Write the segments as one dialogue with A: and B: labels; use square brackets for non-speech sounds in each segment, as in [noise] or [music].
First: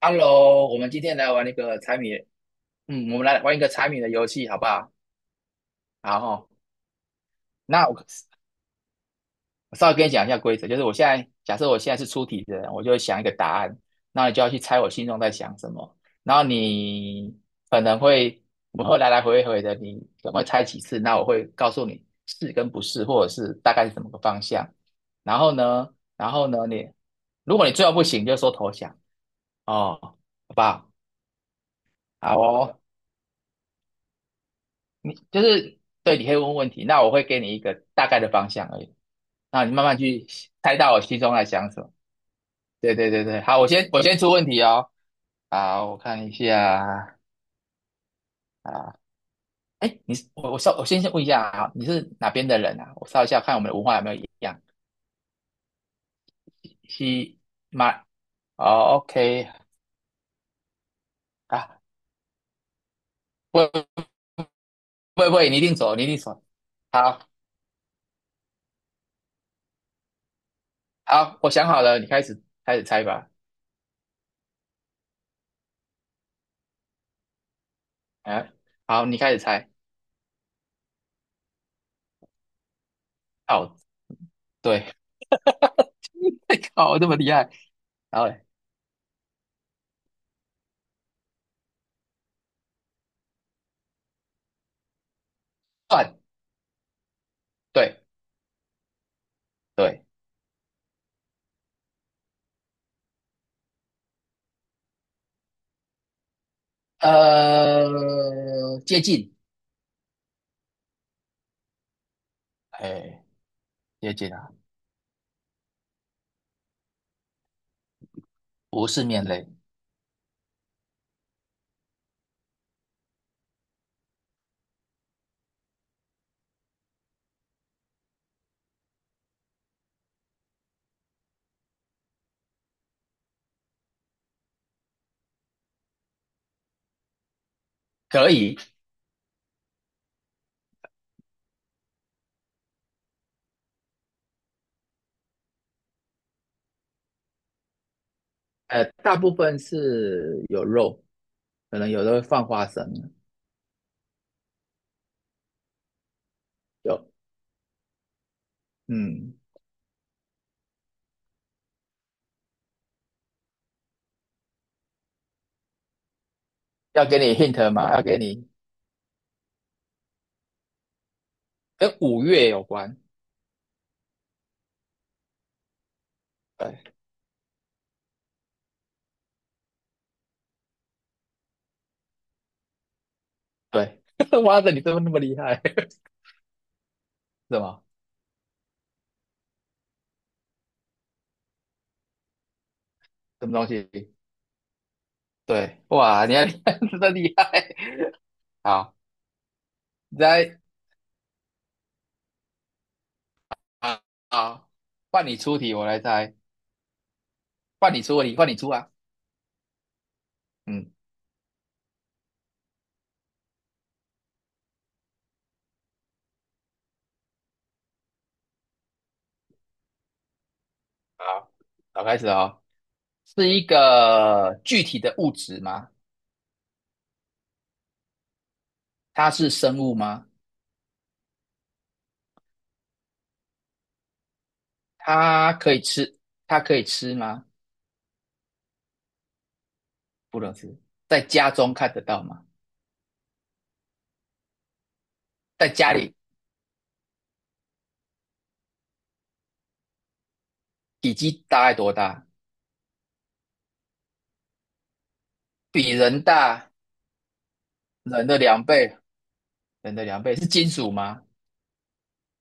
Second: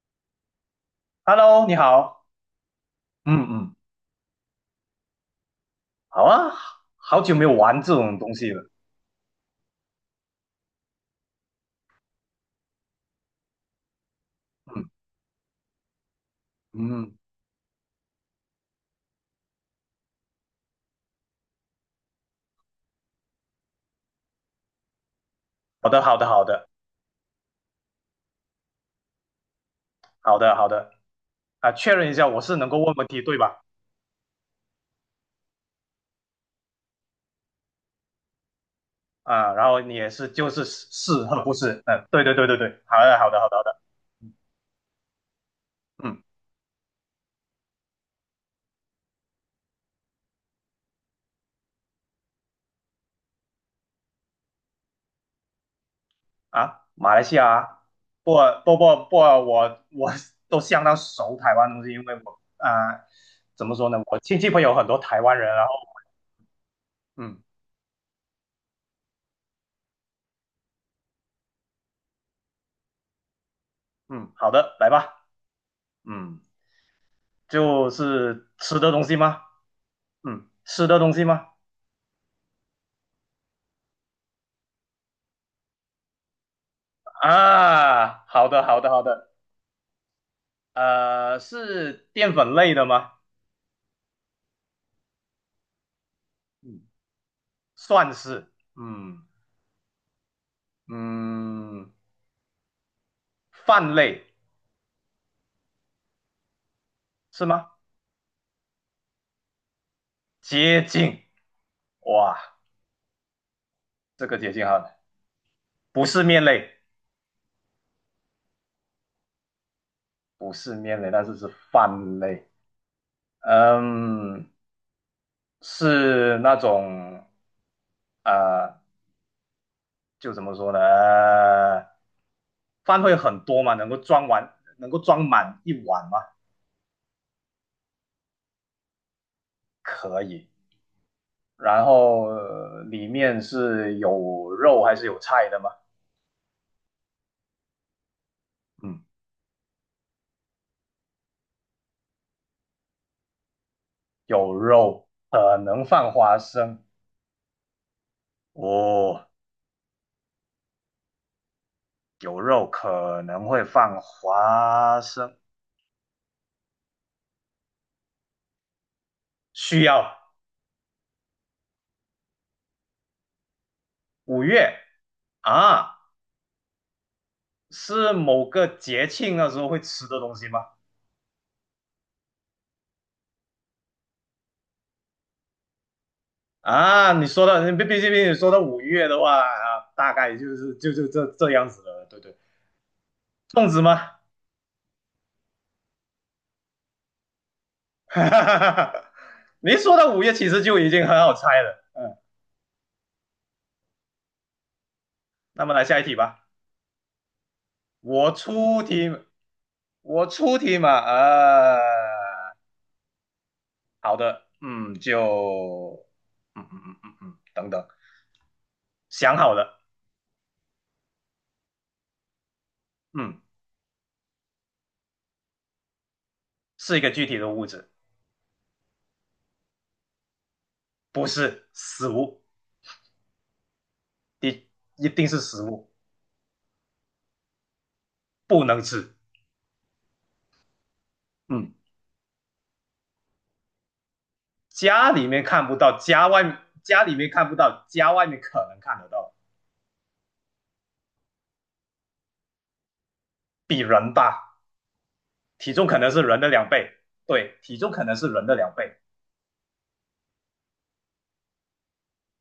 A: Hello,我们今天来玩一
B: Hello，你
A: 个猜谜，
B: 好，
A: 我们来
B: 嗯
A: 玩一个
B: 嗯
A: 猜谜的游戏，好不好？好
B: 好
A: 哦。
B: 啊，好久没有玩
A: 那
B: 这
A: 我
B: 种东西了。
A: 我稍微跟你讲一下规则，就是我现在假设我现在是出题的人，我就会想一个答案，那你就要去猜
B: 嗯，
A: 我心中在想什么。然后
B: 嗯，
A: 你可能会我会来来回回的，你怎能会猜几次，那我会告诉你是跟不是，或者是大概是怎么个方向。然后呢，
B: 好的，好的，
A: 然
B: 好
A: 后呢，
B: 的，
A: 如果你最后不行，就说投降哦，好
B: 好的，
A: 不
B: 好
A: 好？
B: 的。啊，确认一下，
A: 好
B: 我是能够
A: 哦。
B: 问问题对吧？
A: 你就是对，你可以问问题，那我会给你一个大概的方向而已，
B: 啊，
A: 那
B: 然
A: 你
B: 后
A: 慢
B: 你
A: 慢
B: 也
A: 去
B: 是就是
A: 猜
B: 是
A: 到我心
B: 是
A: 中
B: 和
A: 在
B: 不
A: 想什
B: 是，
A: 么。
B: 嗯，对对对对对，
A: 对
B: 好
A: 对
B: 的，
A: 对
B: 好的，
A: 对，
B: 好的，
A: 好，
B: 好
A: 我
B: 的。
A: 先我先出问题哦。好，我
B: 嗯，
A: 看一下啊。哎，你是我我稍我先先问一下啊，你是哪边的人啊？我稍一下看我们的文化有没有一样。
B: 啊，马来西
A: 西
B: 亚啊，
A: 马
B: 不不
A: 哦
B: 不不，
A: ，OK
B: 我都相当熟台湾
A: 啊。
B: 东西，因为我啊，
A: 不
B: 怎么说呢，
A: 会
B: 我亲戚朋友很多台
A: 不会不
B: 湾人。
A: 会，你一
B: 然后，
A: 定走，你一定走。好
B: 嗯
A: 好，我想好了，你开始开始猜吧。
B: 嗯，好的，来吧，嗯，就是
A: 哎、
B: 吃的东
A: 好，
B: 西
A: 你开始
B: 吗？
A: 猜。
B: 嗯，吃的东西吗？
A: 哦，对，[laughs] 靠，这么厉害。然
B: 啊，
A: 后嘞？
B: 好的，好的，好的。是淀粉类的吗？
A: 算，
B: 嗯，
A: 对
B: 算是。嗯
A: 对。
B: 嗯，饭类是吗？
A: 接近。
B: 接近。哇，
A: 哎，接
B: 这
A: 近
B: 个
A: 啊，
B: 接近哈，不是面类，
A: 不是面类。
B: 不是面类，但是是饭类。嗯，是那种呃，就怎么说呢？饭会很多吗？能够装完，能够装满一碗吗？
A: 可以。
B: 可以。然后、里面是有肉还是有菜的吗？嗯，
A: 大部分是有肉，可能有的会放花生。
B: 有肉，可能放花生。
A: 有。
B: 哦，
A: 嗯，
B: 有肉可能会放花生，
A: 要给你 hint 嘛，要给你
B: 需要
A: 跟五月有关。
B: 五月啊，
A: 对
B: 是某个节庆的时候会吃的东西吗？
A: 对，[laughs] 哇塞，你怎么那么厉害？
B: 啊，你说
A: 什
B: 到，你
A: 么
B: 毕竟你说到五月的话啊，大概就是这样子了，对对，
A: 什么东
B: 粽子吗？
A: 西？对，哇，你还 [laughs] 真的厉害。好。
B: [laughs] 你说到
A: 你
B: 五月，其
A: 再
B: 实就已经很好猜了。
A: 啊啊，好，换你出
B: 那么
A: 题，
B: 来
A: 我
B: 下
A: 来
B: 一题
A: 猜。
B: 吧。
A: 换你出问
B: 我
A: 题，换你出
B: 出
A: 啊。
B: 题，我出题嘛，
A: 嗯。
B: 好的，嗯，就，等等，想好了，
A: 好，好，开始哦。
B: 嗯，
A: 是一个具体的物质吗？
B: 是一个具体的物质，
A: 它是生物吗？
B: 不是食物，一一定是
A: 它
B: 食
A: 可以
B: 物，
A: 吃，它可以吃吗？
B: 不能吃，
A: 不能吃。在家
B: 嗯，
A: 中看得到吗？
B: 家里面看
A: 在
B: 不
A: 家
B: 到，
A: 里
B: 家外面家里面看不到，家外面可能看得到，
A: 体积大概多大？
B: 比人大，体重
A: 比
B: 可能是
A: 人
B: 人的两
A: 大，
B: 倍，对，体重可能是
A: 人的
B: 人的
A: 两
B: 两倍，
A: 倍，人的两倍是金属吗？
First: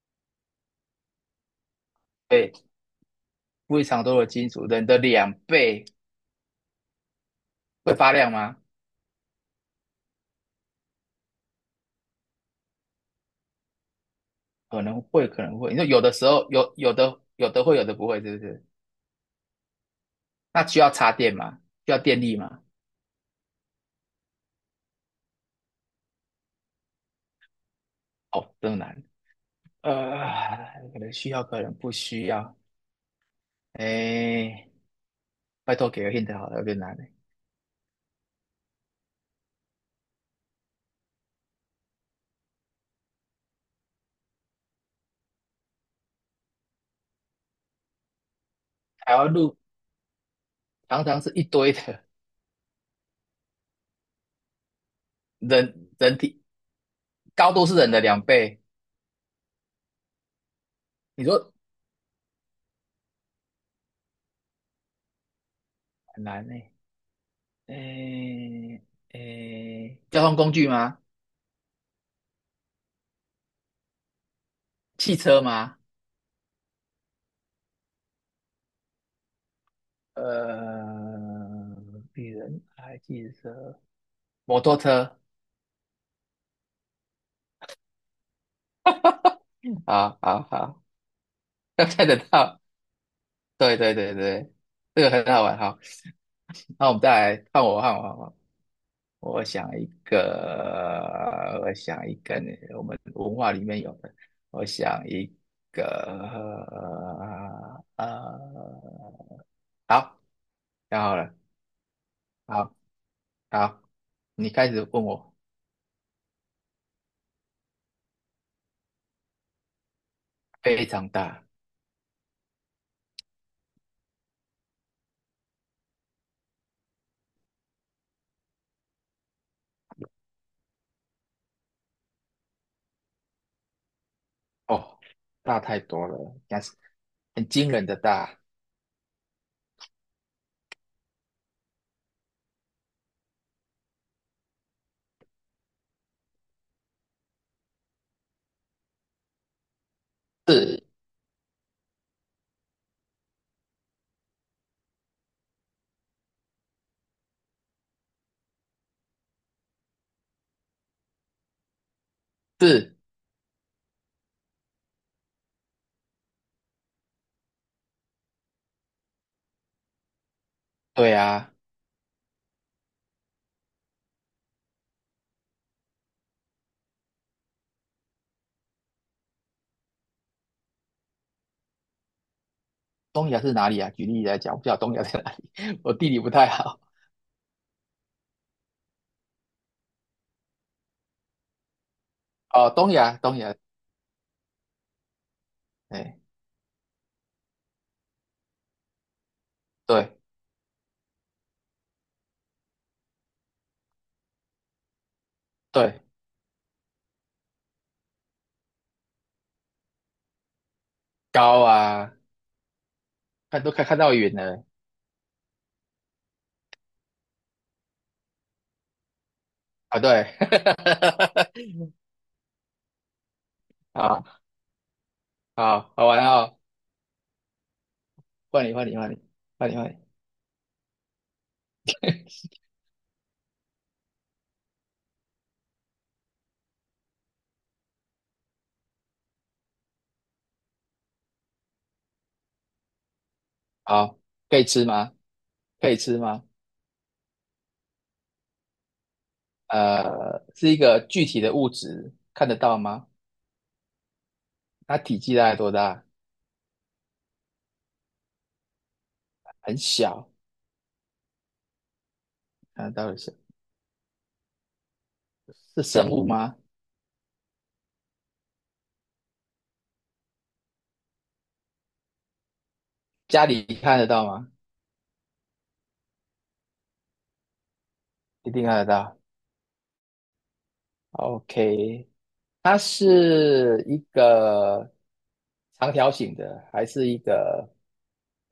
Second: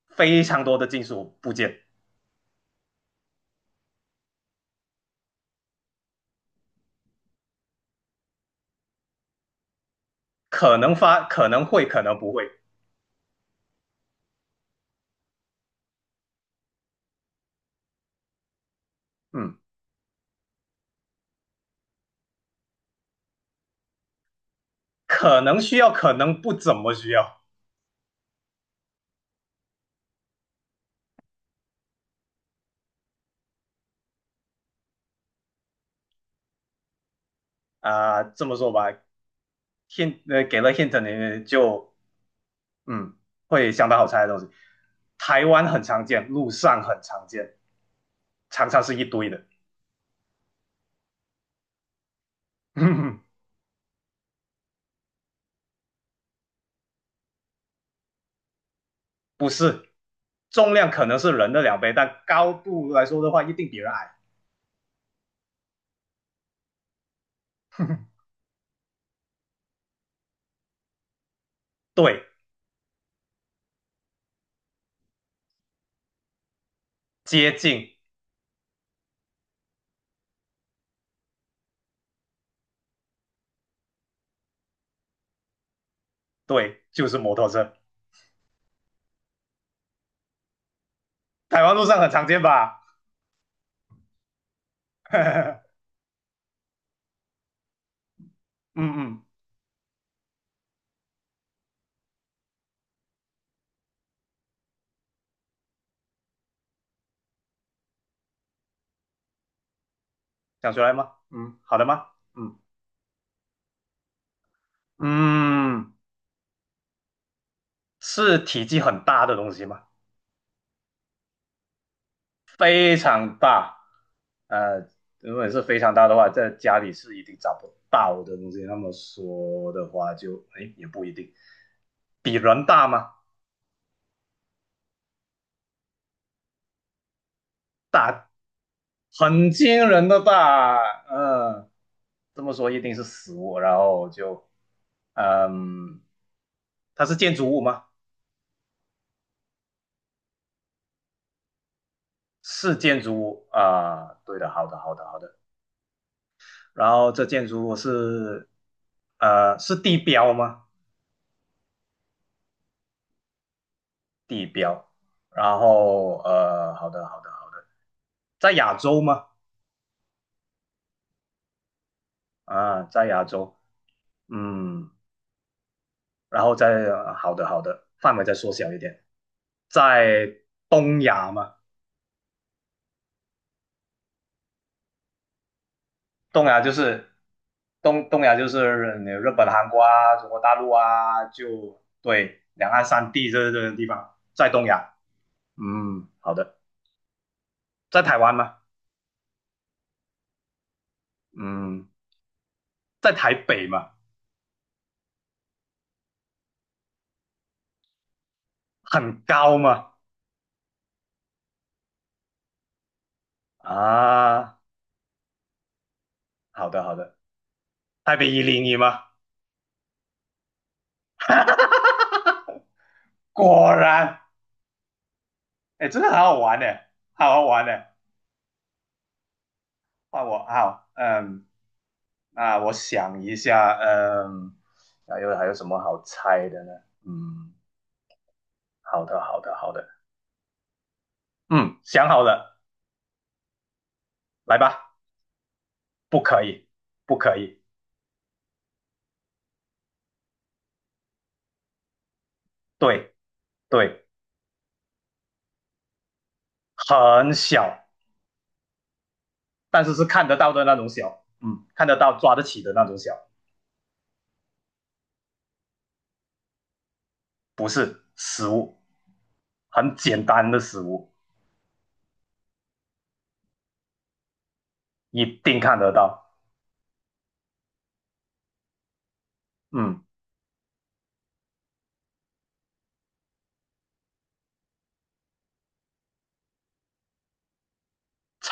B: 非常多的金属部件，
A: 对，非常多的金属。人的两倍会发亮吗？
B: 可能会，可能不会。
A: 可能会，可能会。你说有的时候有，有的会，有的不会，是不是？
B: 嗯，
A: 那需要插电吗？需要电力吗？
B: 可能需要，可能不怎么需要
A: 哦，这么难。可能需要，可能不需要。哎，拜托给个 hint 好了，有点难欸。
B: 啊、这么说吧，hint 给了 hint 你就嗯，会相当好猜的东西。台湾很常见，路上很常见，常常是一
A: 台湾
B: 堆的，
A: 路常常是一堆的，
B: [laughs]
A: 人体高度是人的两倍。
B: 不是重量可能
A: 你
B: 是
A: 说
B: 人的两倍，但高度来说的话，一定比人矮。
A: 很难呢？
B: [laughs]
A: 哎哎，交通工具吗？
B: 对，
A: 汽车吗？
B: 接近，
A: 呃，比人还汽车，摩托车。
B: 对，就是摩托车。
A: 好好好，
B: 台湾
A: 要
B: 路上
A: 猜
B: 很
A: 得
B: 常见
A: 到。
B: 吧？
A: 对对对对，这个
B: [laughs]
A: 很好玩。
B: 嗯
A: 好，那我们再来看我，看我，看我。
B: 嗯，
A: 我想一个，我想一个，我们文化里面有的。我想一个，呃，呃好，
B: 想出来
A: 想
B: 吗？
A: 好了。
B: 嗯好的吗？嗯
A: 好，好，你开始问我。
B: 嗯，是体积很大的东西吗？
A: 非常大。
B: 非常大。呃，如果是非常大的话，在家里是一定找不到的东西。那么说的话就，哎也不一定，比人大吗？
A: 哦，大太多了，但是很惊人的
B: 大，
A: 大。
B: 很惊人的大。嗯，这么说一定是死物，然后就，嗯，它是建筑物吗？
A: 是
B: 是建筑物啊，对的，好的，好的，好的。然后这建筑物是，是地标吗？
A: 是，
B: 地标。然后好的，好的，好的，在亚洲吗？
A: 对啊。
B: 啊，在亚洲，嗯，然后好的，好的，范围再缩小一点，在东亚嘛，
A: 东亚是哪里啊？举例来讲，我不知道东亚在哪里，[laughs] 我地理不
B: 东
A: 太
B: 亚就
A: 好。
B: 是东亚就是你日本、韩国啊、中国大陆啊，就对，
A: 哦，
B: 两岸
A: 东
B: 三
A: 亚，
B: 地
A: 东
B: 这
A: 亚。
B: 这个地方，在东亚，嗯，
A: 哎，
B: 好的，在台湾吗？
A: 对
B: 嗯，在台北嘛，
A: 对，
B: 很高嘛，
A: 高啊，看都看看到云
B: 啊，
A: 了。
B: 好的，好的。台北101吗？
A: 啊！对，[laughs]
B: 果然，
A: 好，好
B: 哎，真
A: 好
B: 的很
A: 玩
B: 好
A: 哦！
B: 玩呢，好好玩呢。
A: 换你，换你，换你，换你，换你。
B: 换我，好，嗯，那我想一下，嗯，还有什么好猜的呢？嗯，好的，好的，好的，嗯，想好了，
A: 好，
B: 来
A: 可以吃
B: 吧。
A: 吗？可以吃
B: 不可
A: 吗？
B: 以，不可以，
A: 是一个具体的物质，看得到吗？
B: 对对，
A: 它体积大概多大？
B: 很小，
A: 很
B: 但是是看
A: 小。
B: 得到的那种小，嗯，看得到抓得起的那
A: 看得
B: 种小，
A: 到的是是生物吗？
B: 不是食物，很简单的食物，
A: 家里看得到吗？
B: 一定看得到，
A: 一定看得到。
B: 嗯，
A: OK,它是一个长条形的，还是一个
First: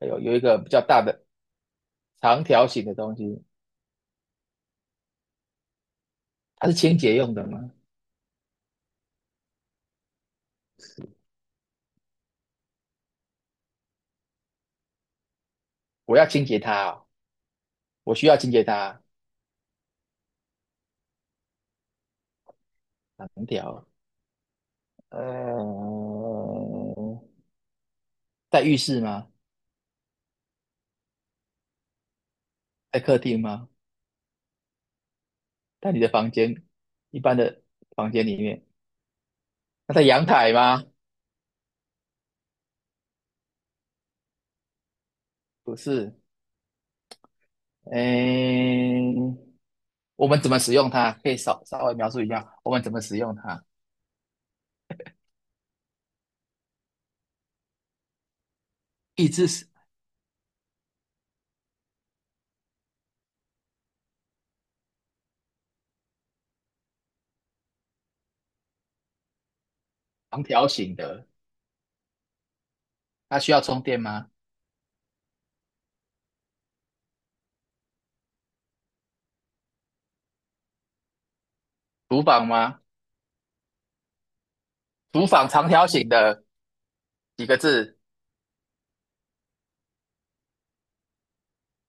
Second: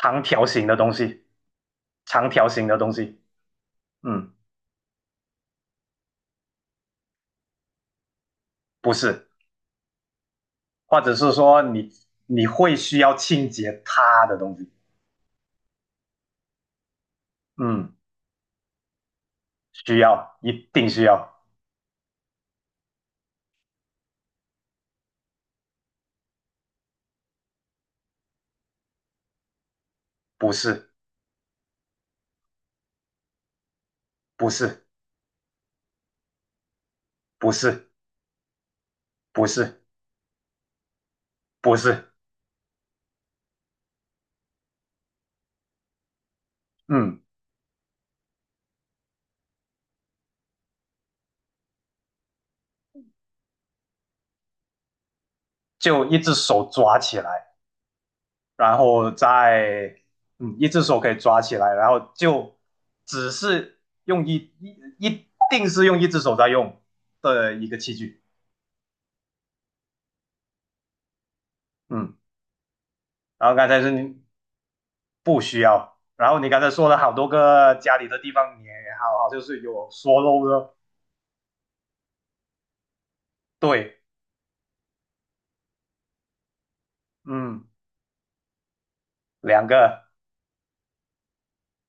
A: 有有一
B: 条
A: 个
B: 形
A: 比
B: 的
A: 较
B: 东
A: 大
B: 西。
A: 的
B: 长
A: 长
B: 条形
A: 条
B: 的
A: 形
B: 东
A: 的东
B: 西，
A: 西？
B: 嗯，
A: 它是清洁用的吗？
B: 不是，或者是说你会需要清洁它的东西，
A: 我要清洁它哦
B: 嗯，
A: 我需要清洁它。
B: 需要，一定需要，
A: 长条。呃，在浴室吗？
B: 不是，
A: 在客厅吗？
B: 不是，
A: 在你的房间，一般
B: 不
A: 的
B: 是，
A: 房间里面？
B: 不是，
A: 那在阳台吗？
B: 不是，
A: 不是。
B: 嗯，
A: 嗯，我们怎么使用它？可以稍微描述一下我们怎么使用它。
B: 就一只手抓起来，然后
A: 一只是
B: 再，嗯，一只手可以抓起来，然后就只是用一一一定是用一只手在用的一个器具，
A: 长条形的。
B: 嗯，
A: 它
B: 然
A: 需
B: 后
A: 要
B: 刚才
A: 充
B: 是
A: 电
B: 你
A: 吗？
B: 不需要。然后你刚才说了好多个家里的地方也好，好就是有说漏的，
A: 厨房吗？
B: 对，
A: 厨房长条形的。几个
B: 嗯，
A: 字？
B: 两个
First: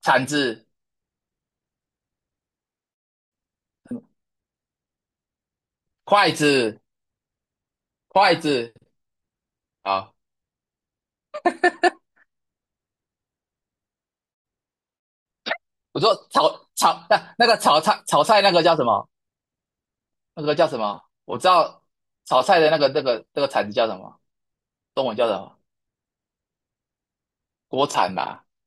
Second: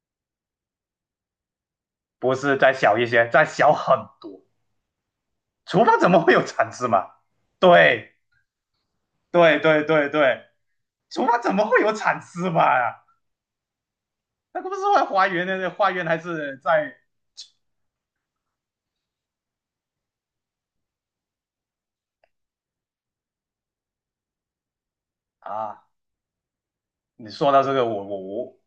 A: 铲子、
B: 不是再小一些，再小很多。厨房怎么
A: 筷
B: 会有铲
A: 子、
B: 子嘛？对，
A: 筷子，
B: 对，对，对，
A: 好。
B: 对，厨房怎么会有铲子嘛？那个不是在花园的，花
A: 我
B: 园
A: 说
B: 还是在
A: 那个炒菜那个叫什么？那个叫什么？我知道炒菜的那个铲子叫什么？中文叫什么？
B: 啊？你说到这个，
A: 锅
B: 我
A: 铲
B: 我
A: 吧。
B: 我，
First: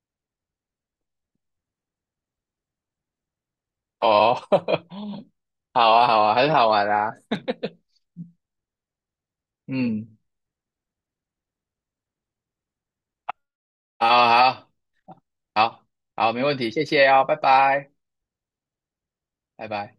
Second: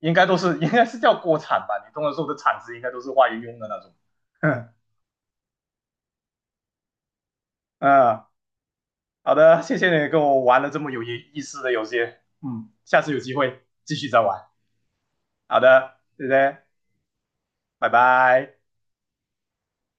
B: 应该应该是叫锅铲吧？你通常说的铲子应该都是花园用的那种，
A: 哦，
B: [laughs] 嗯
A: [laughs] 好啊，好啊，很好玩啊。[laughs]
B: 啊。好的，谢谢你
A: 嗯，
B: 跟我玩了这么有意思的游戏，嗯，下次有机会继续
A: 好
B: 再玩。
A: 好
B: 好
A: 好
B: 的，谢
A: 好，没问
B: 谢，
A: 题，谢谢哦，拜
B: 拜
A: 拜，
B: 拜。
A: 拜拜。